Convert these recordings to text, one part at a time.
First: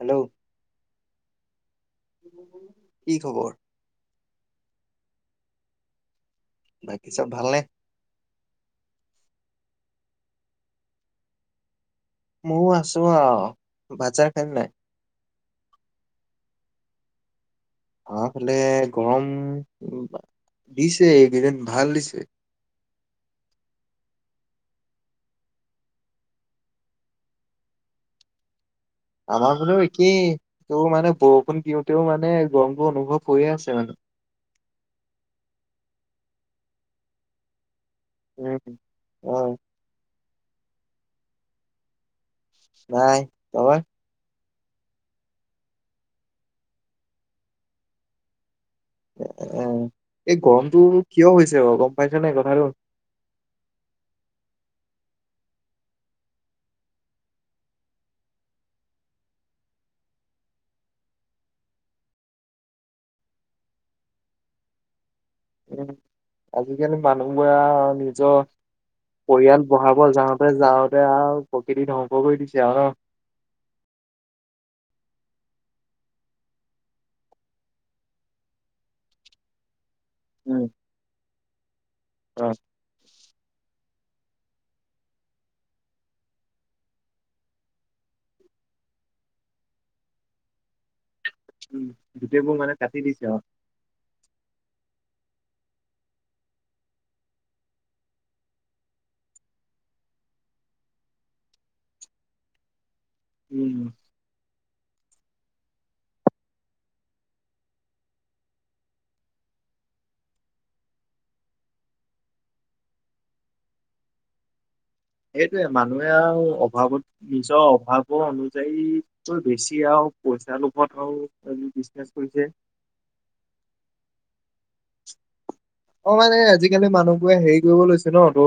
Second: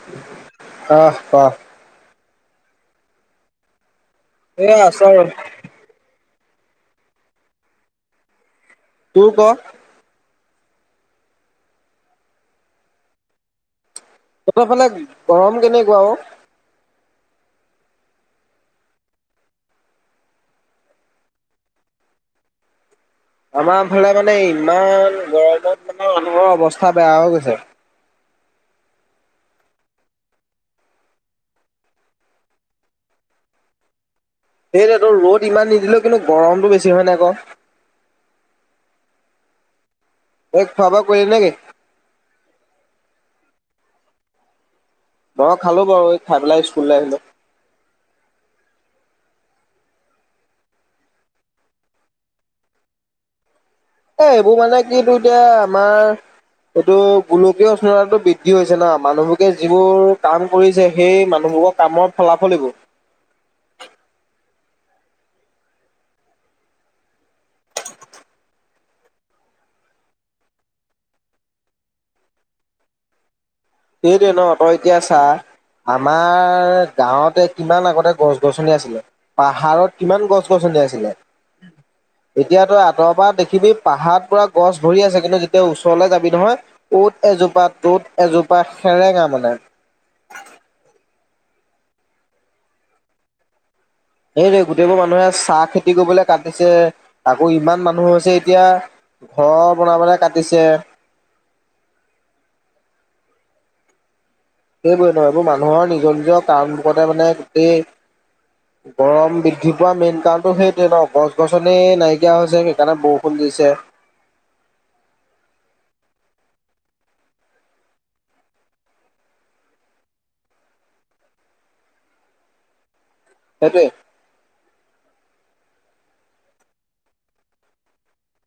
Hello আহ ক। কি খবৰ? এ আছো আৰু। বাকী চব ভালনে? তোৰ ক। মোৰ আছো আৰু। ভাত চাত খাই তহঁতৰ নাই? ফালে গৰম কেনেকুৱা অ'? আফালে গৰম দিছে, এইকেইদিন ভাল দিছে। আমাৰ ফালে মানে ইমান গৰমত মানুহৰ অৱস্থা বেয়া হৈ গৈছে। আমাৰ ফালেও একেই তোৰ মানে বৰষুণ দিওঁতেও মানে গৰমটো অনুভৱ হৈয়ে আছে মানে সেইটোৱেতো ৰ'দ ইমান নিদিলেও কিন্তু গৰমতটো বেছি হয় নাই ক উম অঁ ঐ খোৱা বোৱা কৰিলা নেকি নাই তই মই খালো বাৰু খাই পেলাই স্কুললৈ আহিলো এই গৰমটো কিয় হৈছে বাৰু গম পাইছ নে কথাটো এ এইবোৰ মানে কিটো এতিয়া আমাৰ এইটো গোলকীয় উষ্ণতাটো বৃদ্ধি হৈছে ন মানুহবোগে যিবোৰ কাম কৰিছে সেই মানুহবোৰৰ কামৰ ফলাফল এইবোৰ উম আজিকালি মানুহবোৰে নিজৰ পৰিয়াল বঢ়াব যাওঁতে যাওঁতে আৰু প্ৰকৃতি ধ্বংস কৰি দিছে আৰু সেইটোৱ ন তই এতিয়া চা আমাৰ গাঁৱতে কিমান আগতে গছ গছনি আছিলে পাহাৰত কিমান গছ ন উম গছনি আছিলে [inaudible] অ এতিয়াতো আঁতৰ পৰা দেখি দেখবি পাহাৰত পুৰা গছ ভৰি আছে কিন্তু যেতিয়া ওচৰলৈ যাবি নহয় অত এজোপা তত এজোপা প্ৰায় সেৰেঙা তাৰমানে গোটেইবোৰ মানে কাটি দিছে আৰু এইৰে গোটেইবোৰ মানুহে চাহ খেতি কৰিবলৈ কাটিছে আকৌ ইমান মানুহ হৈছে এতিয়া ঘৰ বনাবলৈ কাটিছে উম সেইবোৰে নহ এইবোৰ মানুহৰ নিজৰ নিজৰ কাৰণবোৰতে মানে গোটেই গৰম বৃদ্ধি পোৱা মেইন কাৰণতটো সেইটোৱে ন গছ গছনে নাইকিয়া হৈছে সেইকাৰণে বৰষুণ দিছে সেইটোয়ে মানুহে আৰু অভাৱত নিজৰ অভাৱৰ অনুযায়ীকৈ বেছি আৰু পইচাৰ লোভত আৰু বিজনেচ কৰিছে সেইটোৱে অঁ মানে আজিকালি মানুহবোৰে হেৰি কৰিব লৈছে ন ত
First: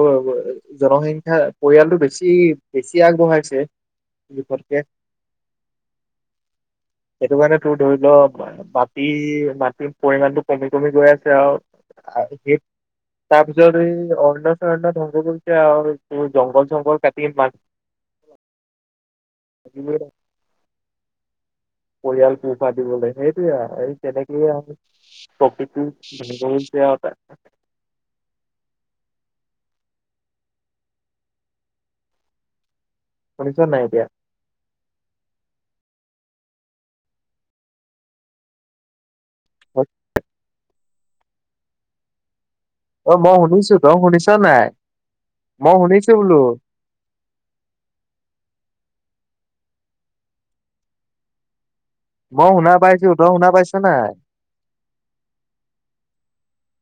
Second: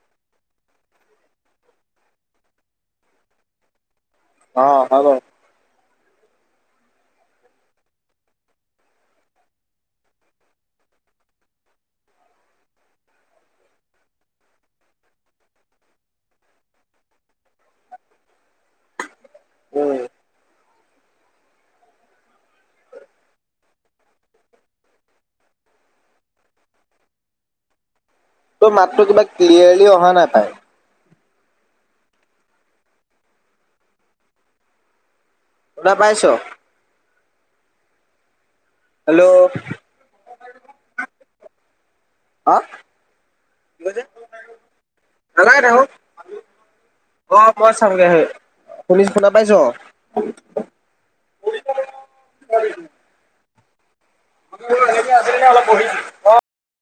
জনসংখ্যা পৰিয়ালটো বেছি বেছি আগবঢ়াইছে জোখতকে অঁ হয় বাৰু সেইটো কাৰণে তোৰ ধৰি ল মাটি মাটিৰ পৰিমণটো কমি কমি গৈ আছে আৰু স তাৰপিছত এই অৰয় চৰণ্য ধ্বংস কৰিছে আৰু তোৰ জংঘল চংঘল কাটি মাছ উম [unintelligible] পৰিয়াল পোহপাল দিবলৈ সেইটোয়ে এই কেনেকেয়ে আৰু [unintelligible] তোৰ মাতটো কিবা ক্লিয়াৰলি অহা নাইাপায় শুনিছ নাই এতিয়া টা পাইছ হেল্ল' অ মই শুনিছো তই কৈছে শুনিছা নাই নালাগে মই থাকক শুনিছো বোলো অ মই চামগে হে। শুনিছ শুনা পাইছ মই শুনা পাইছো তই শুনা পাইছো নাই আছিল অলপ বহিছ অ